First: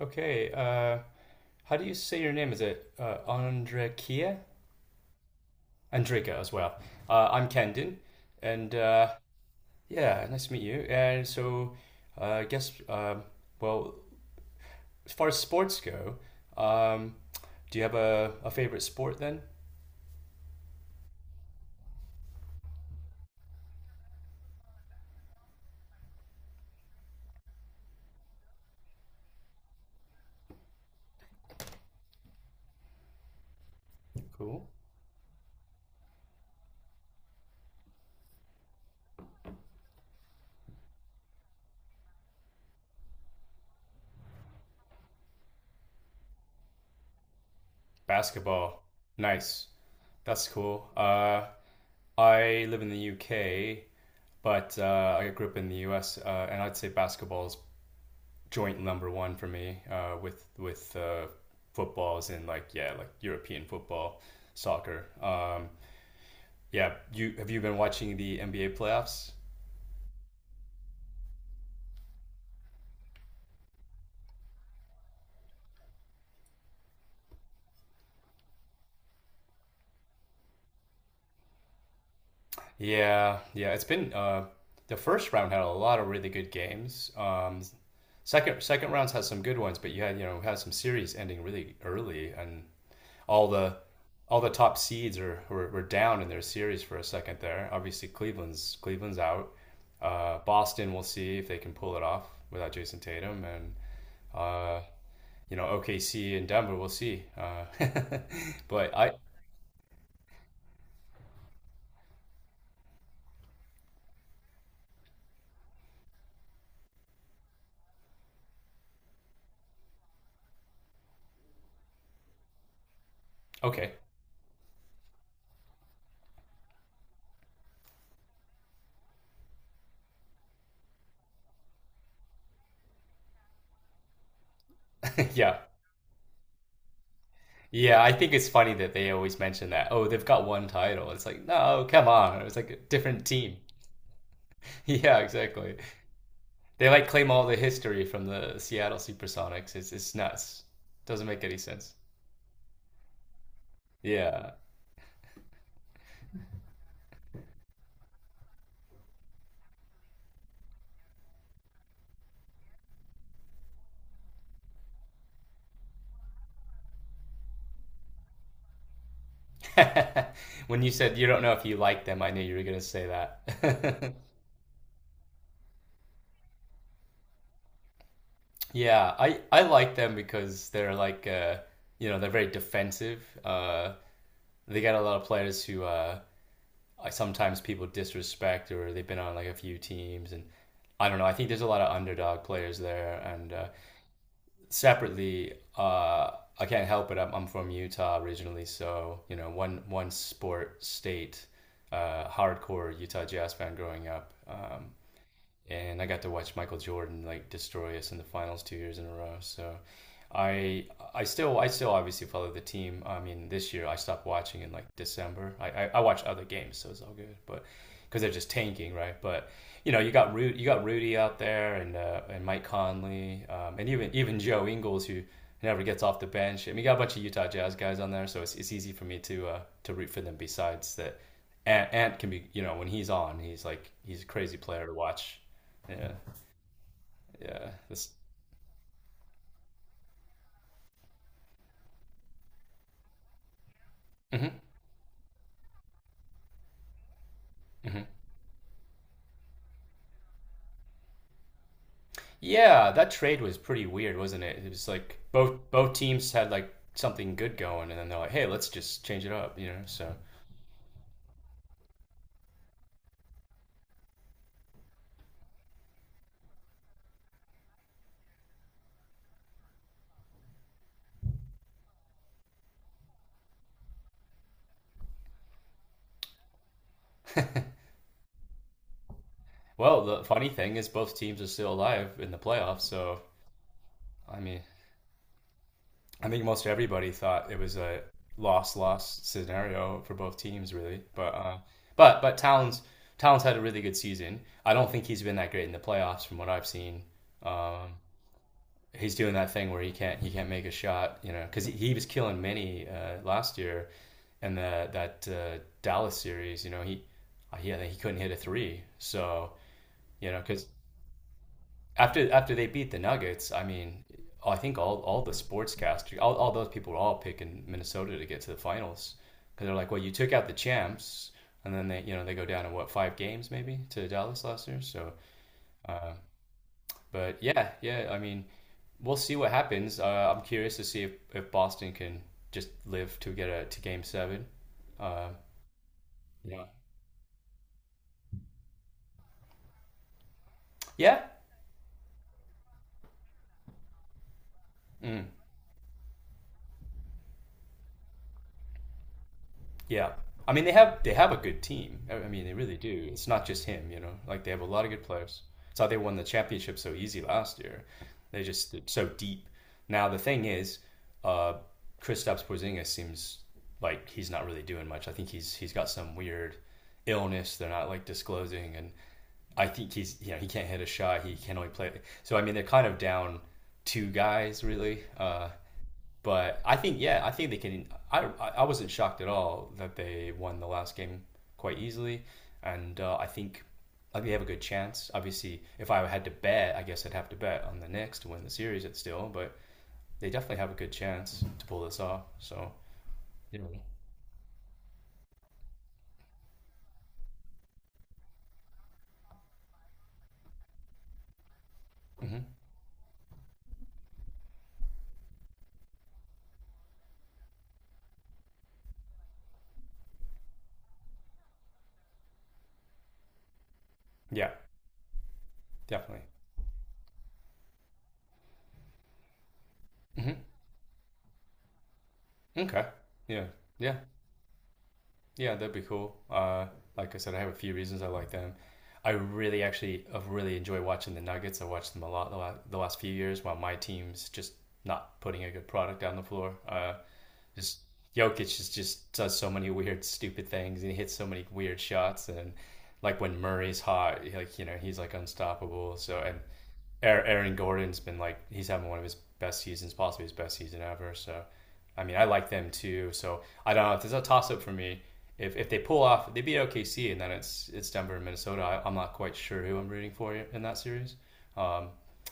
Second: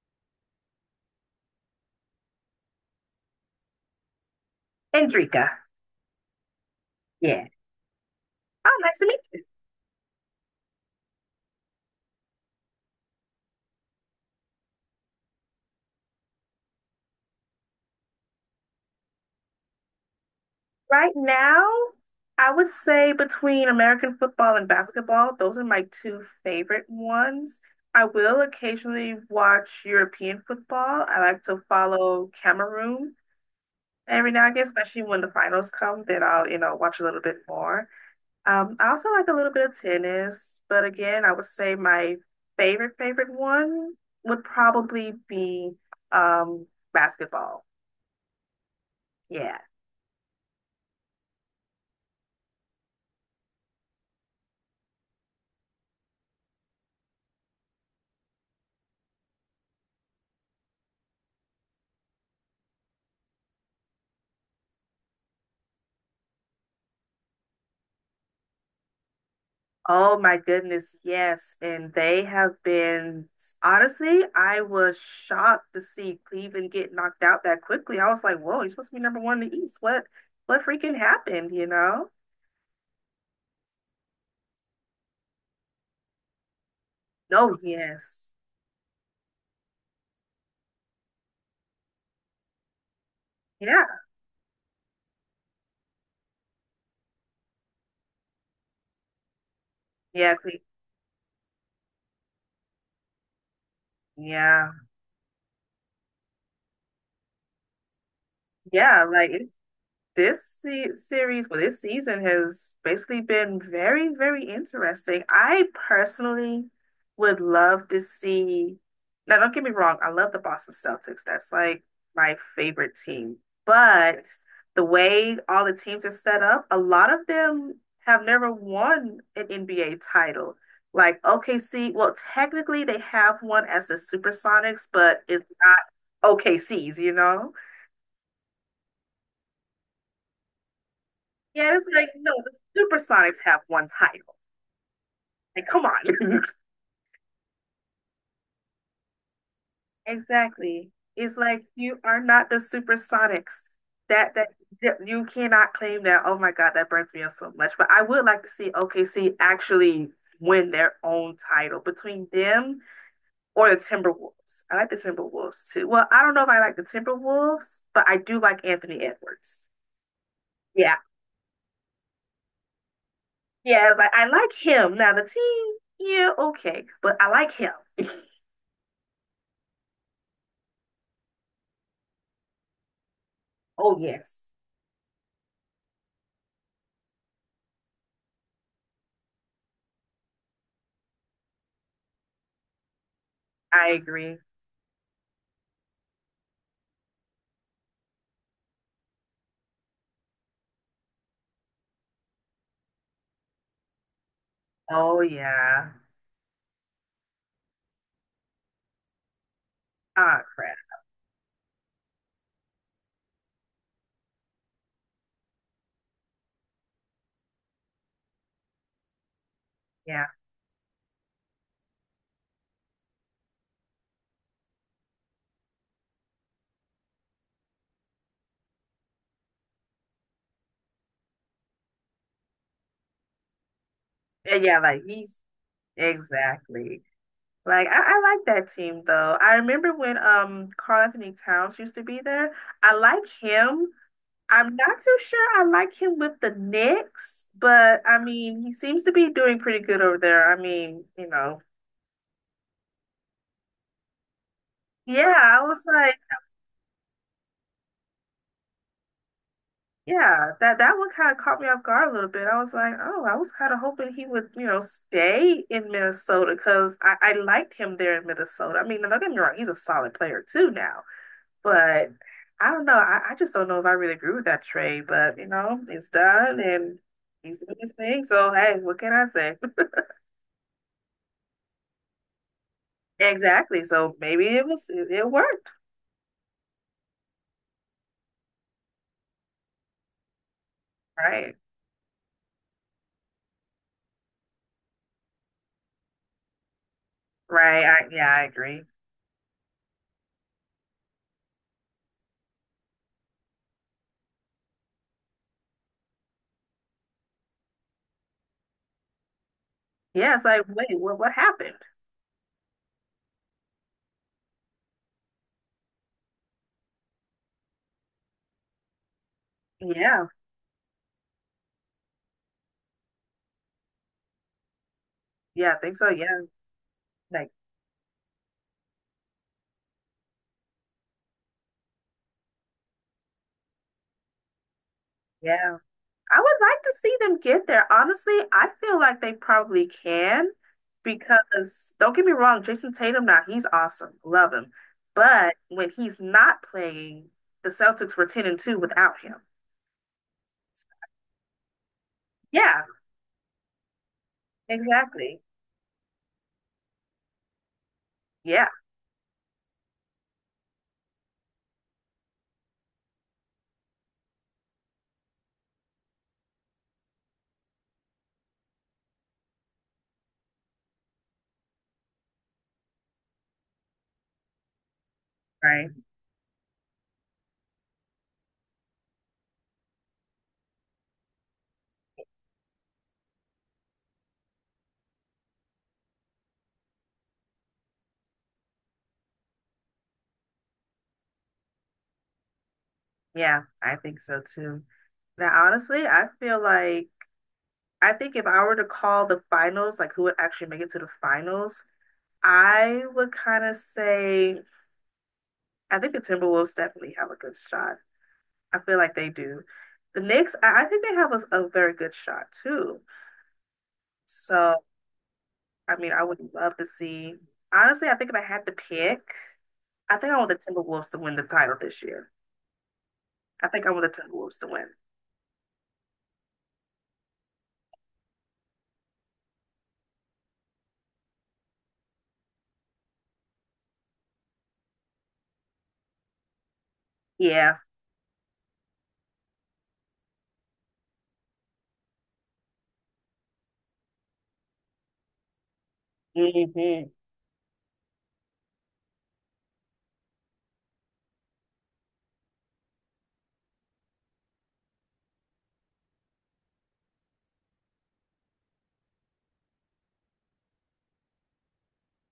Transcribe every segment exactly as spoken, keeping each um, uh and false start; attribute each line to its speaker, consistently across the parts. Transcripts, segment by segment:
Speaker 1: Okay. Uh, how do you say your name? Is it uh, Andrekia?
Speaker 2: Andrika.
Speaker 1: Andreka as well. Uh,
Speaker 2: Yeah.
Speaker 1: I'm Kendon,
Speaker 2: Oh,
Speaker 1: and
Speaker 2: nice to
Speaker 1: uh,
Speaker 2: meet you.
Speaker 1: yeah, nice to meet you. And so, uh, I guess, um, well, As far as sports go, um, do you have a, a favorite sport then?
Speaker 2: Right now, I would say between American football and basketball, those are my two favorite ones. I will occasionally watch European football. I like to follow Cameroon every now and again,
Speaker 1: Cool.
Speaker 2: especially when the finals come, then I'll, you know, watch a little bit more. Um, I also like a little bit of tennis, but again, I would say my favorite, favorite one would probably be um, basketball.
Speaker 1: Basketball.
Speaker 2: Yeah.
Speaker 1: Nice. That's cool. Uh, I live in the U K, but uh, I grew up in the U S, uh, and I'd say basketball is joint number one for me uh, with with uh, footballs in like yeah like European football, soccer. Um, yeah, you have you been watching the N B A playoffs?
Speaker 2: Oh my goodness, yes. And they have been, honestly, I was shocked to see Cleveland get knocked out that quickly. I was like, whoa, you're supposed to be number one in the East. What what freaking happened, you know?
Speaker 1: Yeah, yeah. It's been uh, the first round had a lot of really good games.
Speaker 2: No,
Speaker 1: Um,
Speaker 2: yes.
Speaker 1: second second rounds had some good ones, but you had you know had some series ending really early and all the
Speaker 2: Yeah.
Speaker 1: all the top seeds are were, were down in their series for a second there. Obviously, Cleveland's Cleveland's out.
Speaker 2: Yeah,
Speaker 1: Uh,
Speaker 2: Cle-
Speaker 1: Boston, we'll see if they can pull it off without Jason Tatum, and
Speaker 2: yeah.
Speaker 1: uh, you know O K C and Denver, we'll see. Uh, but
Speaker 2: Yeah,
Speaker 1: I
Speaker 2: like it's this se series, well, this season has basically been very, very interesting. I personally would love to see. Now, don't get me wrong, I love the Boston Celtics. That's like my favorite team.
Speaker 1: okay,
Speaker 2: But the way all the teams are set up, a lot of them have never won an N B A title. Like O K C, well, technically they have one as the Supersonics, but it's
Speaker 1: yeah,
Speaker 2: not O K C's, you know?
Speaker 1: yeah. I think it's funny that they always mention that. Oh, they've got one title. It's like
Speaker 2: Yeah, it's
Speaker 1: no, come
Speaker 2: like, no,
Speaker 1: on. It's
Speaker 2: the
Speaker 1: like a different
Speaker 2: Supersonics
Speaker 1: team.
Speaker 2: have one title.
Speaker 1: yeah,
Speaker 2: Like,
Speaker 1: exactly.
Speaker 2: come on.
Speaker 1: They like claim all the history from the Seattle SuperSonics. It's it's nuts.
Speaker 2: Exactly.
Speaker 1: Doesn't
Speaker 2: It's
Speaker 1: make any
Speaker 2: like
Speaker 1: sense.
Speaker 2: you are not the Supersonics. That that
Speaker 1: Yeah.
Speaker 2: that you cannot claim that. Oh my God, that burns me up so much. But I would like to see O K C actually win their own title between them or the Timberwolves. I like the Timberwolves too. Well, I don't know if I like the Timberwolves, but I do like Anthony Edwards.
Speaker 1: When you
Speaker 2: Yeah,
Speaker 1: said you don't know if you like them, I knew you were gonna say
Speaker 2: yeah. It's like
Speaker 1: that.
Speaker 2: I like him. Now the team, yeah, okay, but I like him.
Speaker 1: Yeah, I I like them because they're like uh you know, they're very defensive. Uh
Speaker 2: Oh yes.
Speaker 1: they got a lot of players who uh I- sometimes people disrespect or they've been on like a few teams and I don't know, I think there's a lot of underdog players there and uh
Speaker 2: I agree.
Speaker 1: separately, uh, I can't help it. I'm, I'm from Utah originally, so you know, one one sport state, uh, hardcore Utah Jazz fan growing up. Um,
Speaker 2: Oh yeah.
Speaker 1: and I got to watch Michael Jordan like destroy us in the finals two years in a row. So
Speaker 2: Ah, crap.
Speaker 1: I I still I still obviously follow the team. I mean, this year I stopped watching in like December. I I, I watch other games, so it's all good, but because they're just tanking, right? But you know, you
Speaker 2: Yeah.
Speaker 1: got Ru- you got Rudy out there and uh, and Mike Conley, um, and even even Joe Ingles who never gets off the bench. I mean, you got a bunch of Utah Jazz guys on there, so it's it's easy for me to uh, to root for them. Besides that, Ant, Ant can be you know when he's on, he's like he's a crazy
Speaker 2: Yeah, yeah,
Speaker 1: player to
Speaker 2: like
Speaker 1: watch
Speaker 2: he's,
Speaker 1: yeah,
Speaker 2: exactly.
Speaker 1: yeah.
Speaker 2: Like I,
Speaker 1: This.
Speaker 2: I like that team though. I remember when um Karl Anthony Towns used to be there. I like him.
Speaker 1: Hmm
Speaker 2: I'm not too sure I like him with the Knicks, but
Speaker 1: hmm.
Speaker 2: I mean he seems to be doing pretty good over there. I mean, you know.
Speaker 1: Yeah, that trade was pretty weird, wasn't it? It was like
Speaker 2: Yeah,
Speaker 1: both
Speaker 2: I was
Speaker 1: both
Speaker 2: like.
Speaker 1: teams had like something good going, and then they're like, "Hey, let's just change it up," you know. So,
Speaker 2: Yeah, that that one kind of caught me off guard a little bit. I was like, oh, I was kind of hoping he would, you know, stay in Minnesota because I, I liked him there in Minnesota. I mean, don't get me wrong, he's a solid player too now, but I don't know. I, I just don't know if I really agree with that trade, but you know, it's done and he's doing his thing. So hey, what can I say?
Speaker 1: well, the funny thing is, both teams are still alive in the playoffs. So,
Speaker 2: Exactly. So
Speaker 1: I
Speaker 2: maybe
Speaker 1: mean,
Speaker 2: it was it, it worked.
Speaker 1: I think most everybody thought it was a loss loss scenario for both teams, really. But
Speaker 2: Right.
Speaker 1: uh, but but Towns Towns had a really good season. I don't think he's been that great in the playoffs, from what I've seen.
Speaker 2: Right.
Speaker 1: Um,
Speaker 2: I, yeah, I agree.
Speaker 1: he's doing that thing where he can't he can't make a shot, you know, because he, was killing many uh, last year, and the, that uh, Dallas series, you know, he yeah he he couldn't hit a three, so you
Speaker 2: Yeah,
Speaker 1: know,
Speaker 2: it's like,
Speaker 1: because
Speaker 2: wait, what what happened?
Speaker 1: after after they beat the Nuggets, I mean, I think all all the sportscasters, all, all those people were all picking Minnesota to get to the finals because they're like, well, you
Speaker 2: Yeah.
Speaker 1: took out the champs, and then they you know they go down to what five games maybe to Dallas last year, so.
Speaker 2: Yeah, I think so.
Speaker 1: Uh,
Speaker 2: Yeah.
Speaker 1: but
Speaker 2: Like,
Speaker 1: yeah, yeah, I mean, we'll see what happens. Uh, I'm curious to see if, if Boston can just live to get a, to game seven. Uh,
Speaker 2: yeah. I
Speaker 1: yeah.
Speaker 2: would like to see them get there. Honestly, I feel like they probably can,
Speaker 1: Yeah.
Speaker 2: because don't get me wrong, Jason Tatum now, he's awesome. Love him.
Speaker 1: Mm.
Speaker 2: But when he's not playing, the Celtics were ten and two without him.
Speaker 1: Yeah. I mean, they have they have a good team. I I mean, they really
Speaker 2: Yeah,
Speaker 1: do. It's not just him, you know. Like they have a lot of good players.
Speaker 2: exactly.
Speaker 1: It's how they won the championship so easy last year. They're
Speaker 2: Yeah,
Speaker 1: just so deep. Now the thing is, uh, Kristaps Porzingis seems like he's not really doing much. I think he's he's got some weird illness they're not like disclosing, and I think he's you know he can't hit a shot. He can only play. So I mean, they're kind of down two guys really. Uh,
Speaker 2: right.
Speaker 1: but I think, yeah, I think they can. I, I wasn't shocked at all that they won the last game quite easily, and uh, I think like they have a good chance. Obviously, if I had to bet, I guess I'd have to bet on the Knicks to win the series. It's still, but they definitely have a good chance to pull this off. So, you
Speaker 2: Yeah,
Speaker 1: know,
Speaker 2: I think so too. Now, honestly, I feel like I think if I were to call the finals, like who would actually make it to the finals,
Speaker 1: hmm,
Speaker 2: I would kind of say I think the Timberwolves definitely have a good shot. I feel like they do. The Knicks, I, I think they have a, a very good shot too.
Speaker 1: yeah,
Speaker 2: So, I mean, I
Speaker 1: definitely.
Speaker 2: would love to see. Honestly, I think if I had to pick, I think I
Speaker 1: Hmm.
Speaker 2: want the Timberwolves to win the title this year.
Speaker 1: Okay, yeah,
Speaker 2: I think I
Speaker 1: yeah.
Speaker 2: want the Timberwolves to win.
Speaker 1: Yeah, that'd be cool. Uh, like I said, I have a few reasons I like them. I really actually I really enjoy watching the Nuggets. I watched them a lot the la- the last few years while my team's just not putting a good product on the floor. Uh,
Speaker 2: Yeah.
Speaker 1: just Jokic just just does so many weird, stupid things, and he hits so many weird shots. And like when Murray's hot, like you know he's like unstoppable. So and
Speaker 2: hmm
Speaker 1: Er, Aaron Gordon's been like he's having one of his best seasons, possibly his best season ever. So I mean, I like them too. So I don't know. It's a toss up for me. If, if they pull off, they beat O K C, and then it's it's Denver and Minnesota. I, I'm not quite sure who I'm rooting for in that series. Um,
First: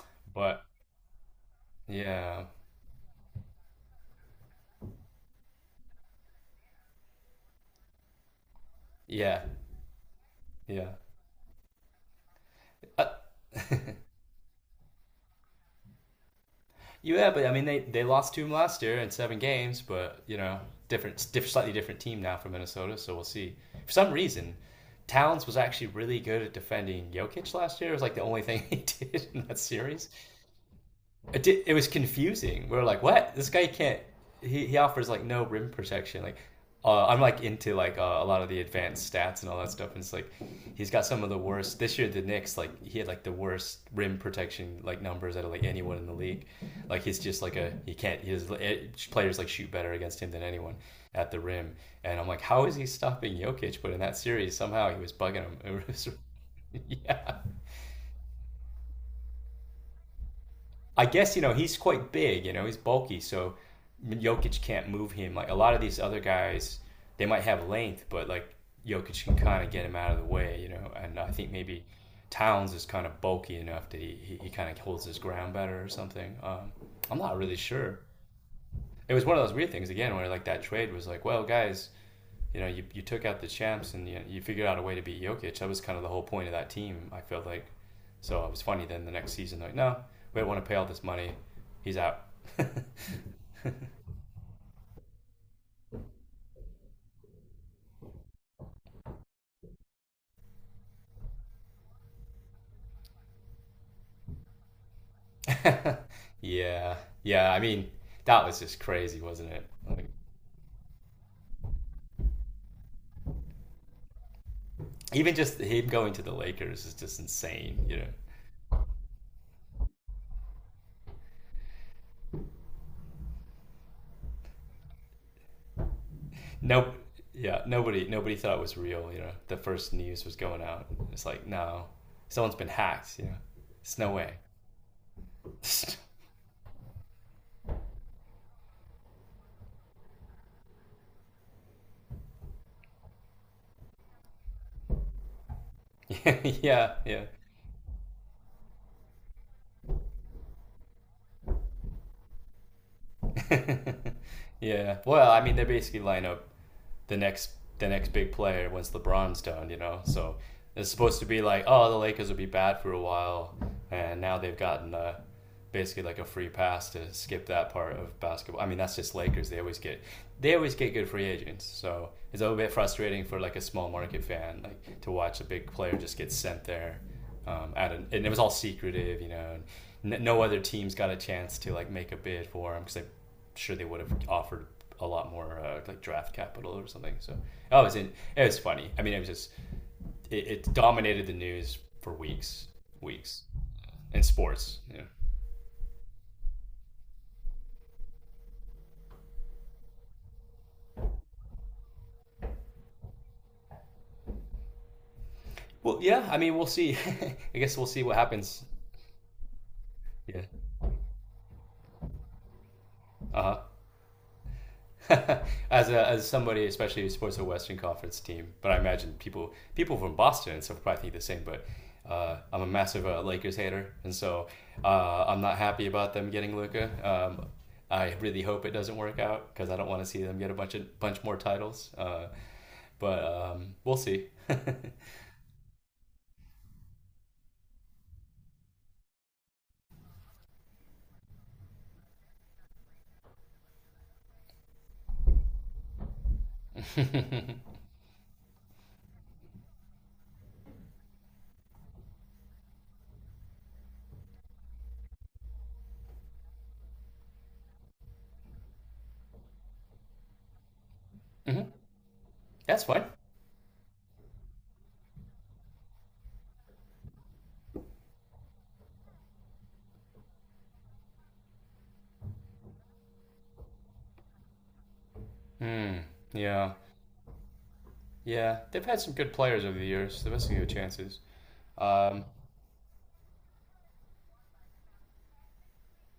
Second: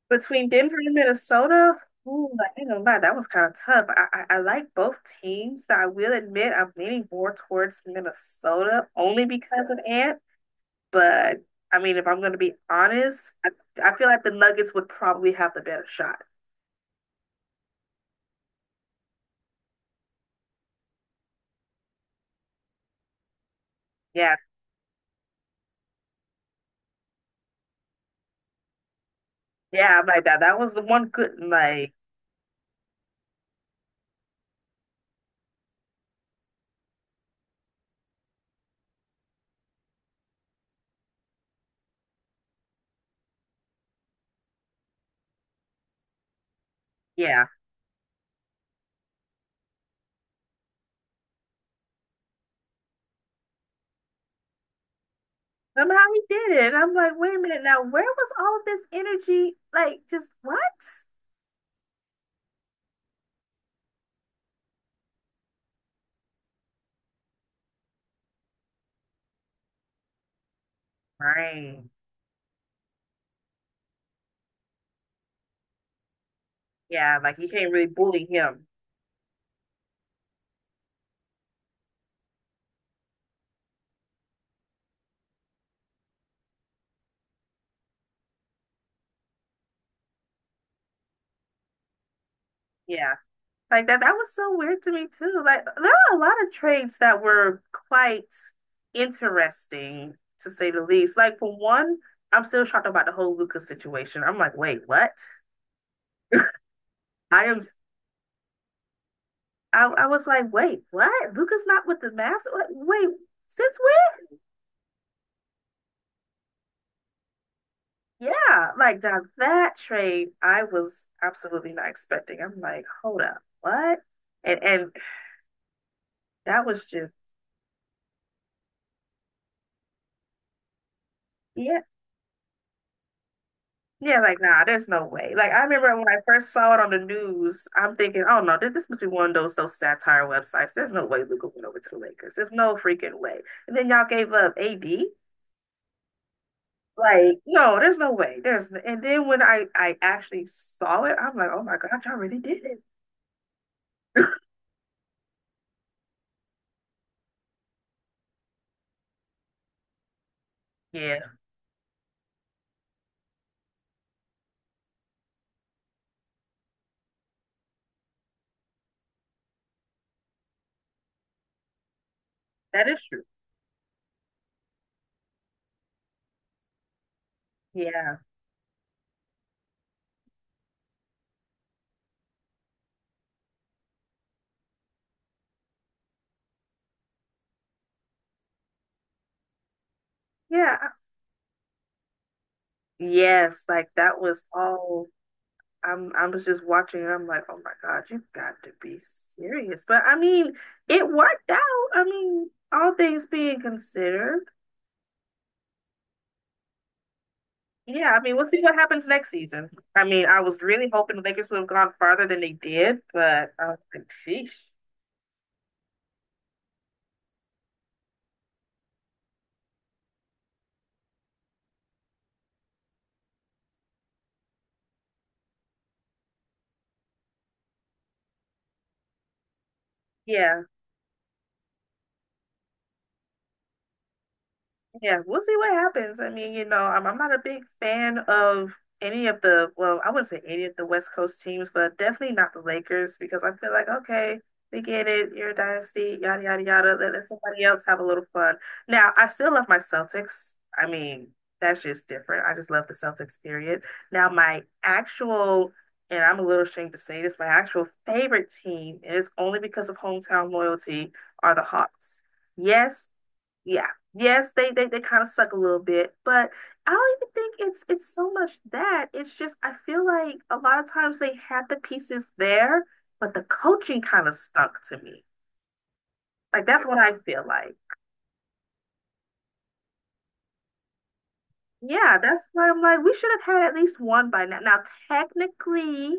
Speaker 2: Between
Speaker 1: but
Speaker 2: Denver and Minnesota, ooh,
Speaker 1: yeah,
Speaker 2: like, I ain't gonna lie, that was kind of tough. I, I, I like both teams. I will admit I'm leaning more towards Minnesota only
Speaker 1: yeah,
Speaker 2: because of Ant.
Speaker 1: yeah.
Speaker 2: But I mean, if I'm going to be
Speaker 1: Uh,
Speaker 2: honest, I, I feel like the Nuggets would probably have the better shot.
Speaker 1: yeah, but I mean, they, they lost to him last year in seven games, but you know, different, diff- slightly different team now from Minnesota. So we'll see. For some
Speaker 2: Yeah,
Speaker 1: reason, Towns was actually really good at defending Jokic last year. It was like the only thing he did in that
Speaker 2: yeah, I'm
Speaker 1: series
Speaker 2: like that. That was the one good,
Speaker 1: it, did, it was
Speaker 2: like,
Speaker 1: confusing. We were like, what? This guy can't. He, he offers like no rim protection. Like, uh, I'm like into like uh, a lot of the advanced stats and all that stuff. And it's like he's got some of the worst this year. The Knicks like he had like the worst rim protection like numbers out of like anyone in the league. Like he's just
Speaker 2: yeah.
Speaker 1: like a he can't his players like shoot better against him than anyone at the rim. And I'm like, how is he stopping Jokic? But in that series, somehow he was bugging him. It
Speaker 2: Somehow
Speaker 1: was,
Speaker 2: he did it. I'm like, wait
Speaker 1: yeah.
Speaker 2: a minute now, where was all of this energy? Like, just what?
Speaker 1: I guess you know he's quite big. You know he's bulky, so Jokic can't move him. Like a lot of these other guys, they might have length, but like Jokic can kind of get him out of the way. You know, and I think
Speaker 2: Right.
Speaker 1: maybe Towns is kind of bulky enough that he he, he kind of holds his ground better or something. Um, I'm
Speaker 2: Yeah,
Speaker 1: not
Speaker 2: like you
Speaker 1: really
Speaker 2: can't really
Speaker 1: sure.
Speaker 2: bully him.
Speaker 1: It was one of those weird things again where like that trade was like, well, guys, you know, you, you took out the champs and you, you figured out a way to beat Jokic. That was kind of the whole point of that team, I felt like. So it was funny then the next season, like, no, we don't want to pay all this money. He's out.
Speaker 2: Yeah. Like that that was so weird to me too. Like, there were a lot of trades that were quite interesting, to say the least. Like, for one, I'm still shocked about the whole Lucas situation. I'm like, wait, what?
Speaker 1: yeah.
Speaker 2: I
Speaker 1: Yeah. I
Speaker 2: am.
Speaker 1: mean, that was just crazy, wasn't it?
Speaker 2: I, I
Speaker 1: Like,
Speaker 2: was like, wait, what? Luca's not with the Mavs. Like, wait, since
Speaker 1: even just him going to the Lakers is just insane, you know.
Speaker 2: when? Yeah, like now, that trade, I was absolutely not expecting. I'm like, hold up, what? And and that was
Speaker 1: No,
Speaker 2: just,
Speaker 1: yeah, nobody nobody thought it was real, you know. The first news was going out. It's like,
Speaker 2: yeah.
Speaker 1: no, someone's been hacked, you know. It's no
Speaker 2: Yeah,
Speaker 1: way.
Speaker 2: like nah, there's no way. Like, I remember when I first saw it on the news, I'm thinking, oh no, this, this must be one of those those satire websites. There's no way Luca went over to the Lakers. There's no freaking way. And then y'all gave up A D.
Speaker 1: yeah, yeah.
Speaker 2: Like, no, there's no way. There's And then when I I actually saw it, I'm like, oh my God, y'all really did it.
Speaker 1: yeah. Well, I mean, they basically line up the next the next big player once LeBron's done, you know. So it's supposed
Speaker 2: Yeah,
Speaker 1: to be like, oh, the Lakers will be bad for a while, and now they've gotten uh, basically like a free pass to skip that part of basketball. I mean, that's just Lakers. They always get they always get good free agents. So it's a little bit
Speaker 2: that is true.
Speaker 1: frustrating for like a small market fan like to watch a big player just get sent there. Um, at an,
Speaker 2: Yeah.
Speaker 1: and it was all secretive, you know. And, no other teams got a chance to like make a bid for him because they sure they would have offered a lot more uh, like draft capital or something. So oh, it was in, it was funny. I mean, it was just it, it
Speaker 2: Yeah. I-
Speaker 1: dominated the news for weeks, weeks
Speaker 2: Yes, like that
Speaker 1: in
Speaker 2: was
Speaker 1: sports. Yeah.
Speaker 2: all. I'm I was just watching and I'm like, oh my God, you have got to be serious. But I mean, it worked out. I mean, all things being considered.
Speaker 1: Well, yeah. I mean, we'll see. I guess we'll see
Speaker 2: Yeah,
Speaker 1: what
Speaker 2: I mean, we'll see
Speaker 1: happens.
Speaker 2: what happens next season. I mean, I
Speaker 1: Yeah.
Speaker 2: was really hoping the Lakers would have gone farther than they did,
Speaker 1: Uh
Speaker 2: but
Speaker 1: huh.
Speaker 2: I was like, sheesh.
Speaker 1: as a, as somebody, especially who supports a Western Conference team, but I imagine people people from Boston and stuff probably think the same. But uh, I'm a massive uh, Lakers hater, and so uh, I'm not happy about them getting Luca. Um, I really hope it doesn't work out because I don't want to see them get a
Speaker 2: Yeah.
Speaker 1: bunch of bunch more titles. Uh, but um, we'll see.
Speaker 2: Yeah, we'll see what happens. I mean, you know, I'm, I'm not a big fan of any of the, well, I wouldn't say any of the West Coast teams, but definitely not the Lakers, because I feel like, okay, we get it. You're a dynasty, yada, yada, yada. Let, let
Speaker 1: Hmm.
Speaker 2: somebody else have a little fun. Now, I still love my Celtics. I mean, that's just different. I just love the Celtics, period. Now, my actual, and I'm a little ashamed to say this, my actual favorite team, and it's only because of hometown loyalty, are the Hawks.
Speaker 1: That's fine.
Speaker 2: Yes, yeah, yes, they they, they kind of suck a little bit, but I don't even think it's it's so much that. It's just, I feel like a lot of times they had the pieces there, but the coaching kind of stunk to me.
Speaker 1: Hmm.
Speaker 2: Like,
Speaker 1: Yeah,
Speaker 2: that's what I feel like.
Speaker 1: yeah. They've had some good players over the years. They're missing their chances.
Speaker 2: Yeah,
Speaker 1: Um,
Speaker 2: that's why I'm like, we should have had at least one by now. Now, technically,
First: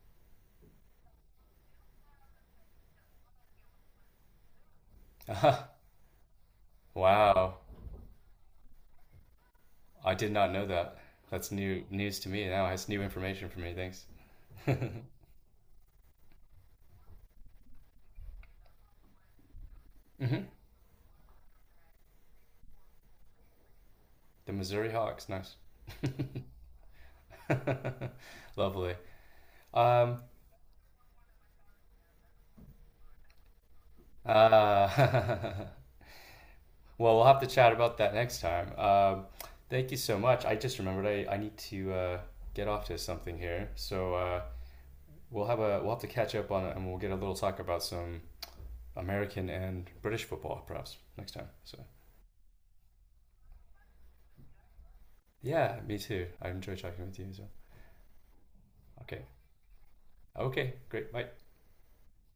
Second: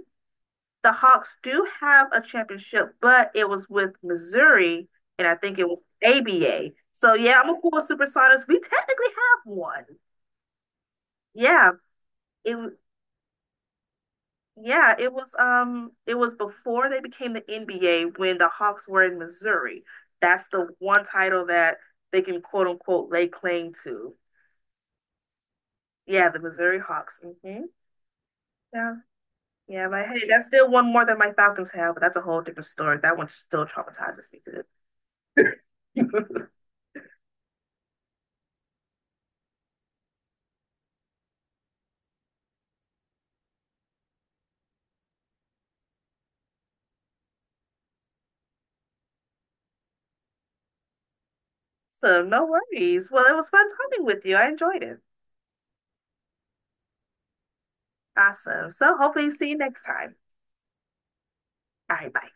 Speaker 2: the Hawks do have a championship, but it was with Missouri, and I think it was A B A, so yeah, I'm
Speaker 1: wow.
Speaker 2: a cool with Supersonics, we technically have one.
Speaker 1: I did not know that. That's
Speaker 2: yeah
Speaker 1: new news to me now.
Speaker 2: it
Speaker 1: It's new information for me. Thanks.
Speaker 2: Yeah,
Speaker 1: hmm.
Speaker 2: it was um it was before they became the N B A, when the Hawks were in Missouri. That's the one title that they can quote unquote lay claim to.
Speaker 1: The Missouri Hawks. Nice.
Speaker 2: Yeah, the Missouri Hawks. Hmm.
Speaker 1: Lovely.
Speaker 2: Yeah. Yeah, but
Speaker 1: Um,
Speaker 2: hey, that's still one more than my Falcons have, but that's a whole different story. That one still traumatizes me to it.
Speaker 1: uh, well, we'll have to chat about that next time. Um, thank you so much. I just remembered I, I need to uh, get off to something here. So uh, we'll have a we'll have to catch up on it, and we'll get a little talk about some American and British football perhaps next time. So
Speaker 2: So no worries. Well, it was fun talking with you. I enjoyed it.
Speaker 1: yeah, me too. I enjoy talking with you as well.
Speaker 2: Awesome. So
Speaker 1: Okay.
Speaker 2: hopefully see you next time.
Speaker 1: Okay, great. Bye.
Speaker 2: All right, bye.